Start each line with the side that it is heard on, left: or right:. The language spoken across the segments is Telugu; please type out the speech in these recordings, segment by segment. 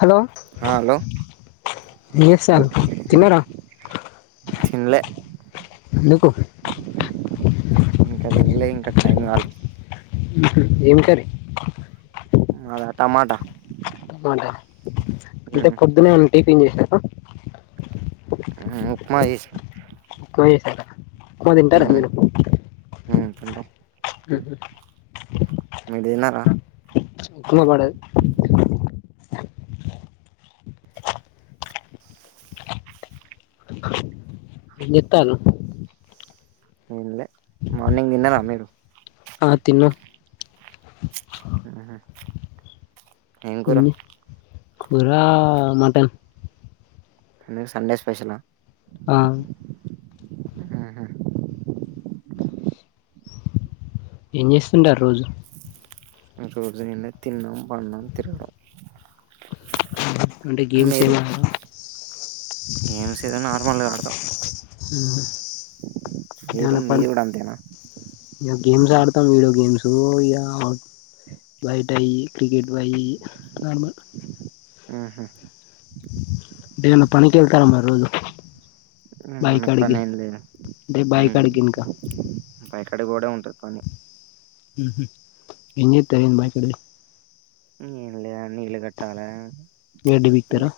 left: హలో,
right: ఆ హలో
left: ఎమ్ జేస్తాళ్ళు? తిన్నారా?
right: తిన్లే
left: ఎందుకు?
right: ఇంకా తిన్లే ఇంకా టైం కాలే
left: ఏం కర్రీ?
right: మాద? టమాట.
left: టమాట, అంటే పొద్దున్నే ఏమన్ టిఫిన్ జేస్తరా?
right: ఉప్మా చేసిన
left: ప్మా చేస్తాళ్ల? ఉప్మా తింటరా మీరు?
right: ఉమ్ తింటం.
left: ఉ హు.
right: మీరు తిన్నారా
left: ఉప్మా పడద్. ఎం జెత్తార్రూ?
right: ఎంలె మార్నింగ్ దిన్నరా మీరు?
left: ఆ తిన్న.
right: అ ఏం కూర?
left: కూరా మటన్.
right: ఎందుకు సండే స్పెషలా?
left: ఆ
right: ఉ హు
left: ఏం చేస్తుంటారు రోజు?
right: రోజు ఏమున్నది తిన్డం, పండడం, తిరగడం.
left: అంటే గేమ్స్ ఏం
right: మీరు
left: [inaudible]
right: ములుగా అడతాం.
left: ఉ హు అంటే
right: మీరు
left: ఏమన్న పన్,
right: మీది కూడా అంతేనా
left: ఇగ గేమ్స్ ఏ ఆడతం విడియో గేమ్స్. [unintelligible] బయటయి క్రికెట్. ఇవయి నార్మల్
right: ఊ హు
left: టేమన్న పనికి ఏళ్తారా మరి రోజు? బాయ్
right: మనకు పని
left: కాడిగి,
right: ఏం లేదు
left: అంటే బై కాడిక్
right: చేడగోవడం ఉంటది పని.
left: ఉ హు. ఏం జేత్తర్ ఏంది బాయి కాడికి పోయ్?
right: నీళ్ళే నీళ్లు కట్టాలే
left: మీరు దిగుతారా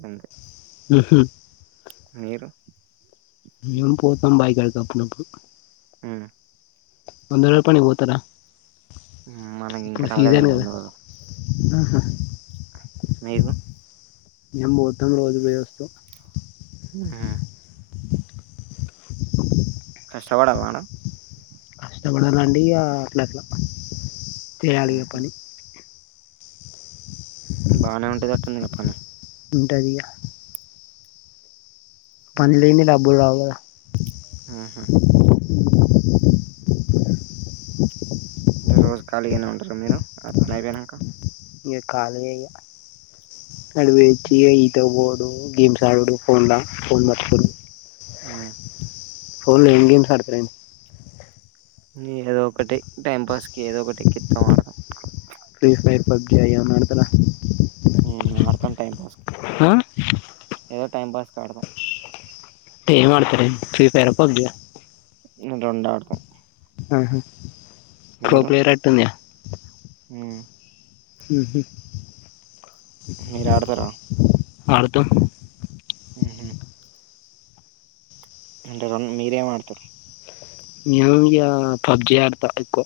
right: [unintelligible]
left: హ్ హు
right: మీరు
left: మేము పోతాం బాయి కాడికి అప్పుడప్పుడు వంద రోజుల పనికి పోతారా
right: మనకి ఇంకా
left: ఇప్పుడు సీజన్
right: రలేదన్న
left: కదా
right: లోడ్
left: ఆహా
right: మీకు
left: మేం మొత్తం రోజు వేయిస్తూ
right: ఉ హా కష్టపడవన్న
left: కష్టపడాలండి అట్లా అట్లా చేయాలిగా పని
right: బాగానే ఉంటది చిన్నగ పని
left: ఉంటదిగా పని లేంది డబ్బులు రావు కదా
right: ఆహా అంటే రోజు ఖాళీగానే ఉంటర. మీరు నట్లు అయిపోయినాక
left: ఇగ ఖాళీయే ఇగ [unintelligible] ఈత బోవుడు గేమ్స్ ఆడుడు ఫోన్లా ఫోన్ [unintelligible]
right: ఆ
left: ఫోన్లో ఎం గేమ్స్ ఆడుతారు ఎం
right: ఏదో ఒకటి టైంపాస్ కి ఏదో ఒకటి నికిత్తం ఆడత
left: ఫ్రీ ఫైర్ పబ్జి అయ్యి ఏమన్నాడుతరా
right: ఆడతాం టైం పాస్కి
left: ఆ
right: ఏదో టైం పాస్ ఆడుతం
left: ఏం అడుతరెంది ఫ్రీ ఫైర్ ఆ పబ్జి
right: రెండు ఆడుతాం
left: ఆహ కో ప్లేయర్ అట్టుందిగా
right: ఉ
left: హ్ హ్
right: మీరు ఆడతారా
left: ఆడతాం
right: హ్మ్ హ్మ్ అంటే రం మీరేం ఆడతారు
left: నేను ఇక పబ్జి ఆడతా ఎక్కువ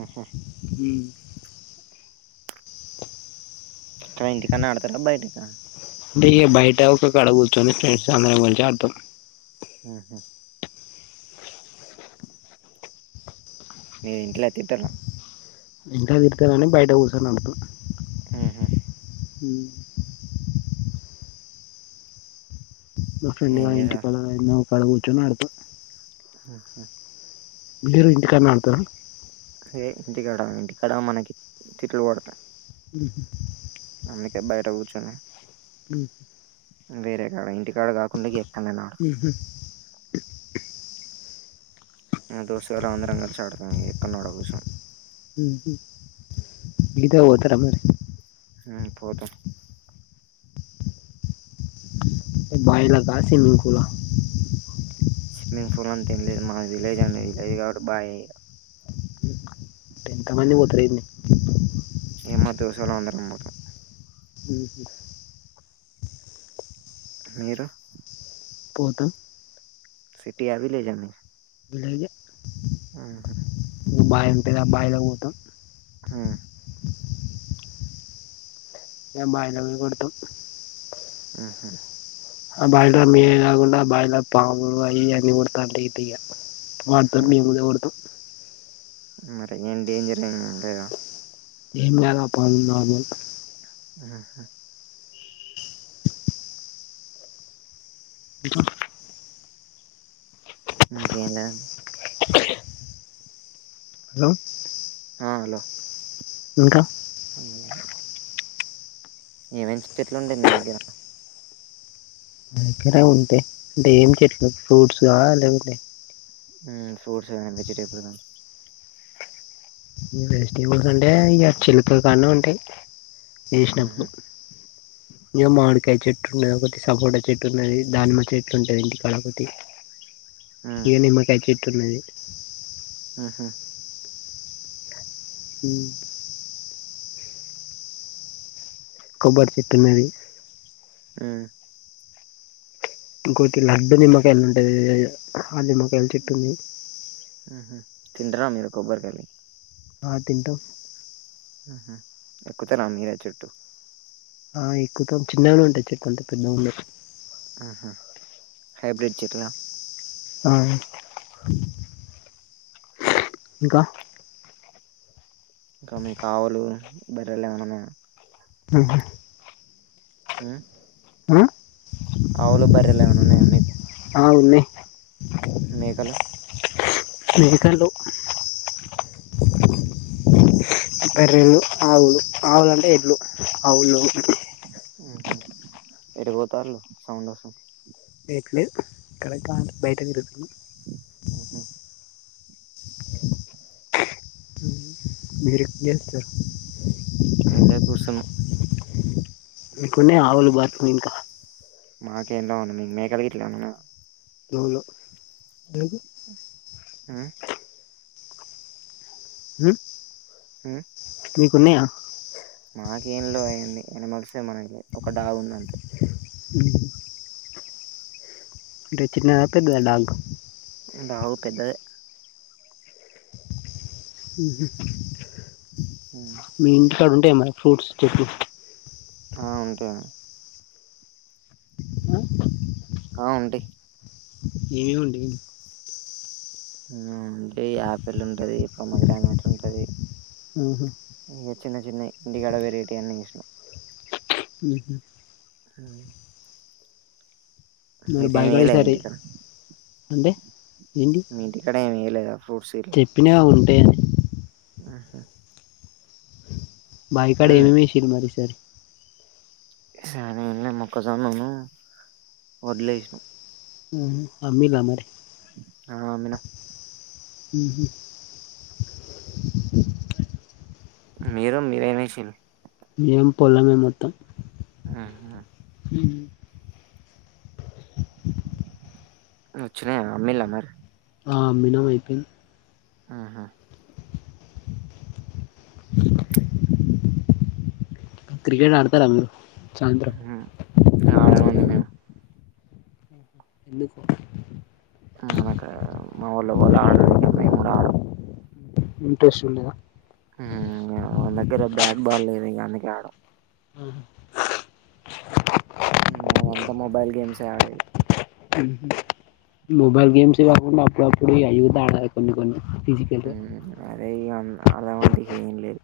right: ఆహా
left: హ్మ్
right: ఎక్కడ ఇంటికాడనే ఆడతారా బయటకా
left: అంటే ఇ బయట ఒక కడ కూర్చోని ఫ్రెండ్స్ అందరం కలిసి ఆడుతాం
right: హహా మీ ఇంట్లో తిట్టరా
left: ఇంట్ల తిరుతనని బయట కూర్చొని అడుతా
right: ఆహ
left: హ మా ఫ్రెండ్
right: ఏం
left: గాని
right: చేసారు
left: ఇంటికాడ అక్కడ కూర్చుని ఆడుత
right: ఉహు
left: మీరు ఇంటికడానే ఆడుతారా
right: అదే ఇంటి కాడా ఇంటి మనకి తిట్లు పడతాయి
left: [inaudible]
right: అందుకే బయట కూర్చొని
left: హ్మ్
right: వేరే కాడా ఇంటి అక్కడ కాకుండా ఎక్కడన్నన మా దోస్తుగాలాం అందరం కలిసి ఆడతాం ఎక్కనోడ కూర్చొని
left: ఈతకి పోతారా మీరు
right: హూ పోతాం
left: బయలక స్విమింగ్ కూలా లక
right: ఫుల్ని అంత ఏం లేదు మాది విలేజ్ అండి విలేజ్ కాట్టి ఇగ బయే
left: [inaudible] ఎంతమంది పోతారు ఏంది
right: దోస్తుగల్లం అందరం పోతాం
left: ఉహ
right: మీరు
left: పోతాం
right: సిటీ ఆ విలేజ్ ఆ మీది
left: విలేజ్ ఎ
right: ఉహూ
left: బయ అంటది బయలా పోతాం
right: ఆ
left: మేం బయలవి కొడతాం
right: ఆహా
left: ఆ బాయిలర్ మేమే కాకుండా ఆ బాయిలర్ పాములు అవి అన్నీ కొడతా ఇగా వాటితో మేము కూడా కొడతాం
right: మరీ ఏం డేంజర్ ఏం లేదా
left: ఏం కాదు ఆ పాలు నార్మల్
right: ఆ హ
left: ఇంకా
right: ఇంకేం లేదు
left: [inaudible] హలో
right: ఆ హలో
left: ఇంకా
right: [inaudible] ఏం ఏం చెట్లుండే మీ దగ్గర
left: మా దగ్గర ఉంటే అంటే ఏం చెట్లు ఫ్రూట్స్ ఆ లేకపోతే
right: ఉమ్ ఫ్రూట్స్ గాని వెజిటేబిల్స్ గానీ
left: ఈ వెజిటేబిల్స్ అంటే ఇగ చిలకల్ కాడ్నె ఉంటాయ్ ఏసినప్పుడు
right: ఉహు
left: ఇగ మామిడికాయ చెట్టు ఉన్నది ఒకటి సపోట చెట్టు ఉన్నది దానిమ చెట్టు ఉంటది ఇంటి కాదా ఒకటి
right: ఉమ్
left: ఇగ నిమ్మకాయ చేట్ ట్టున్నది
right: ఉహు
left: ఉ కొబ్బరి చెట్టున్నది
right: ఉ
left: ఇంకొటి లడ్డు నిమ్మకాయలు ఉంటది ఆ నిమ్మకాయలు చెట్టుంది
right: ఉహు తింటరా మీరు కొబ్బరి కాయలు
left: ఆ తింటాం
right: ఉహు ఎక్కుతార మీరె చెుట్టు
left: ఆ ఎక్కుతం చిన్నగానే ఉంటాయి చెట్లు అంత పెద్దగా ఉండవు
right: ఉహు హైబ్రిడ్ చెట్లా
left: ఆ ఇంకా
right: ఇంకా మీ ఆవులు బర్రెలు ఏమన్నా ఉన్నాయా
left: ఉహు
right: ఉ
left: ఉ
right: ఆవులు బర్రెలు ఏమన్నా ఉన్నాయా మీకు
left: ఆ ఉన్నయ్
right: మేకలు
left: మేకలు బర్రెలు ఆవులు ఆవులంటే ఎడ్లు ఆవులు లెవ్వు
right: ఎటుపోతాల్లు సౌండ్ వొస్తుంది
left: ఇక్కడే తిరగతాండ బయట తిరుగుతున్న
right: ఉహు
left: మీరు ఏం చేస్తారు
right: ఇలా కూసను
left: మీకునయ ఆవులు బర్రెలు ఇంకా
right: మాకేంలేవ్ అన్నా మీకు మేకల్గీకల్ గి ఇట్లా ఉన్నవా
left: లోవుళ ఇ [unintelligible]
right: ఆ
left: హ
right: హ
left: మీకు
right: మాకేంలేవ్ అయ్యన్నీ ఎనిమల్సే మనకి ఒక డాగు ఉంది అంతే
left: అంటే చిన్నద పెద్దదా డాగ్
right: ఉంటవు [unintelligible] పెద్దదే
left: ఉ
right: హ
left: ఇక్కడ ఉంటయా మరి ఫ్రూట్స్ చెప్పు
right: ఆ ఉంటయి ఆ ఉంటయి
left: ఏవేవి ఉంటయి ఏంటి
right: ఉ అంటే ఆపిల్ ఉంటది పొమగ్రనేట్ ఉంటది
left: ఉహు
right: ఇగ చిన్న చిన్న ఇంటికాడ వెరైటీ అన్ని చూసిన
left: ఉహు మరి
right: మీరేమి
left: బాయికాడ
right: వేయలే
left: ఈసారి
right: ఇంటికడ
left: అంటే ఏంటి
right: మీ ఇంటికాడ ఏమేయలేదా ఫ్రూట్స్ ఇట్లా
left: అంటే
right: అహా
left: బాయి కాడ ఏమేమి ఏసిర్రు మరి ఈసారి
right: ఈసారి మొక్కజొన్నను వడ్లుఏసినం
left: ఉహు అమ్మీలా మరి
right: ఆ అమ్మిన
left: ఉహు
right: మీరు మీరేమీ ఎసిన్రు
left: మేము పొలమే మొత్తం
right: అహా
left: ఉ
right: వచ్చిన అమ్మిలా మరి
left: ఆ అమ్మినం అయిపో
right: ఆహా
left: క్రికెట్ ఆడతారా మీరు సాయంత్రం
right: ఆంది [unintelligible] నేను
left: ఎందుకు
right: అనక మాఊళ్ళ ఎవలు ఆడరిక మేం కూడా ఆడం
left: ఇంట్రెస్ట్ ఉండద
right: దగ్గర బ్యాట్ బాల్ లేదు ఇంకా అందుకె ఆడం అదంతా మొబైల్ గేమ్స్ే ఆడేది
left: మొబైల్ గేమ్స్ కాకుండా అప్పుడప్పుడు [unintelligible] ఆడాలి కొన్ని కొన్ని ఫిజికల్గా
right: ఉమ్ అదే ఇగ అన్ ఆడదామంటే హేం లేదు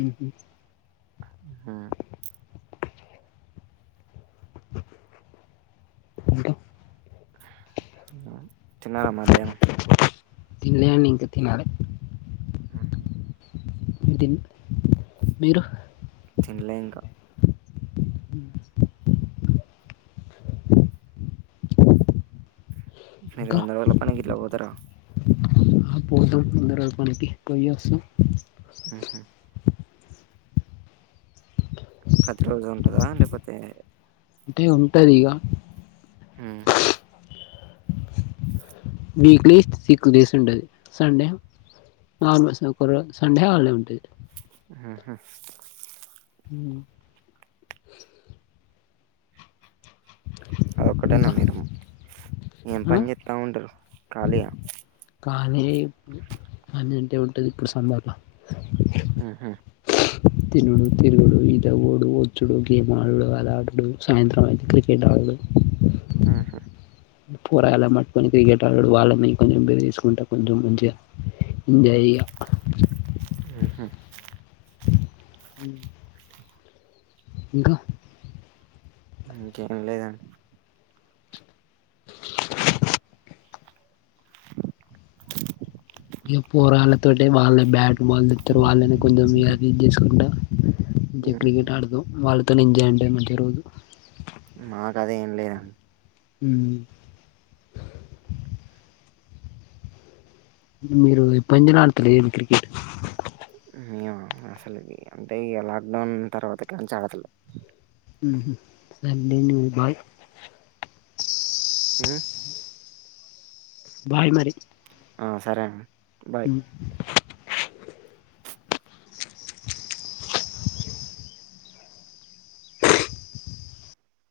left: ఊహూ
right: ఉహూ తాన్నారా మధ్యానం
left: తినలే అండి ఇంక తినాలి
right: ఊహూ
left: దిన్ మీరు
right: తినలే ఇంకా మీరు
left: ఇంకా
right: వంద రోజుల పనికి ఇట్లా పోతారా
left: పోతాం వంద రోజుల పనికి పోయ్యోసి
right: ఊహూ ప్రతి రోజూ ఉంటదా లేపోతే
left: అంటే ఉంటది గా
right: హూ
left: వీక్లీ సిక్స్ డేస్ ఉంటది సండే నార్మల్స్ ఒక్కరోజు సండే హాలిడే ఉంటది
right: హ్ ఊహూ
left: హూ
right: అదొక్కటేన్నా
left: ఇంకా
right: మీరు ఏం పని చేత్తా ఉంటారు ఖాళీ యా
left: పానీ యే [inaudible] ఉంటే ఉంటది ఇప్పుడు సమ్మర్ లో
right: ఊహూ
left: తినుడు తిరుగుడు ఈతకు పోవుడు వచ్చుడు గేమ్ ఆడుడు అది ఆడుడు సాయంత్రం అయితే క్రికెట్ ఆడుడు
right: ఊహూ
left: పోరగాళ్ళని పట్టుకొని క్రికెట్ ఆడుడు వాళ్ళని కొంచెం బెదిరిచ్చుకుంటా కొంచెం మంచిగా ఎంజాయ్ జెయ్యా
right: ఊహూ
left: ఊ ఇంకా
right: ఇంకేం లేదండి
left: ఇగ పోరాళ్ళతోటే వాళ్ళే బ్యాట్ బాల్ దెత్తారు వాళ్ళని కొంచెం [unintelligible] చేసుకుంటా ఇంక
right: హ్మ్.
left: క్రికెట్ ఆడుతాం వాళ్ళ తని ఎంజాయ్ అండి మంచి రోజు
right: మాకది ఏం లే
left: ఉమ్ మీరు ఎప్ప [unintelligible] నాడుతలేదు క్రికెట్
right: మేమ అసలికి అంటే ఇగ లాక్ డౌన్ తర్వాత కల్చి ఆడతలేం
left: మ్మ్ హ్మ్ సర్లే అండి ఇంగబాయ్
right: హ్మ్
left: బాయ్ మరి
right: ఆ సరే అం
left: ఉమ్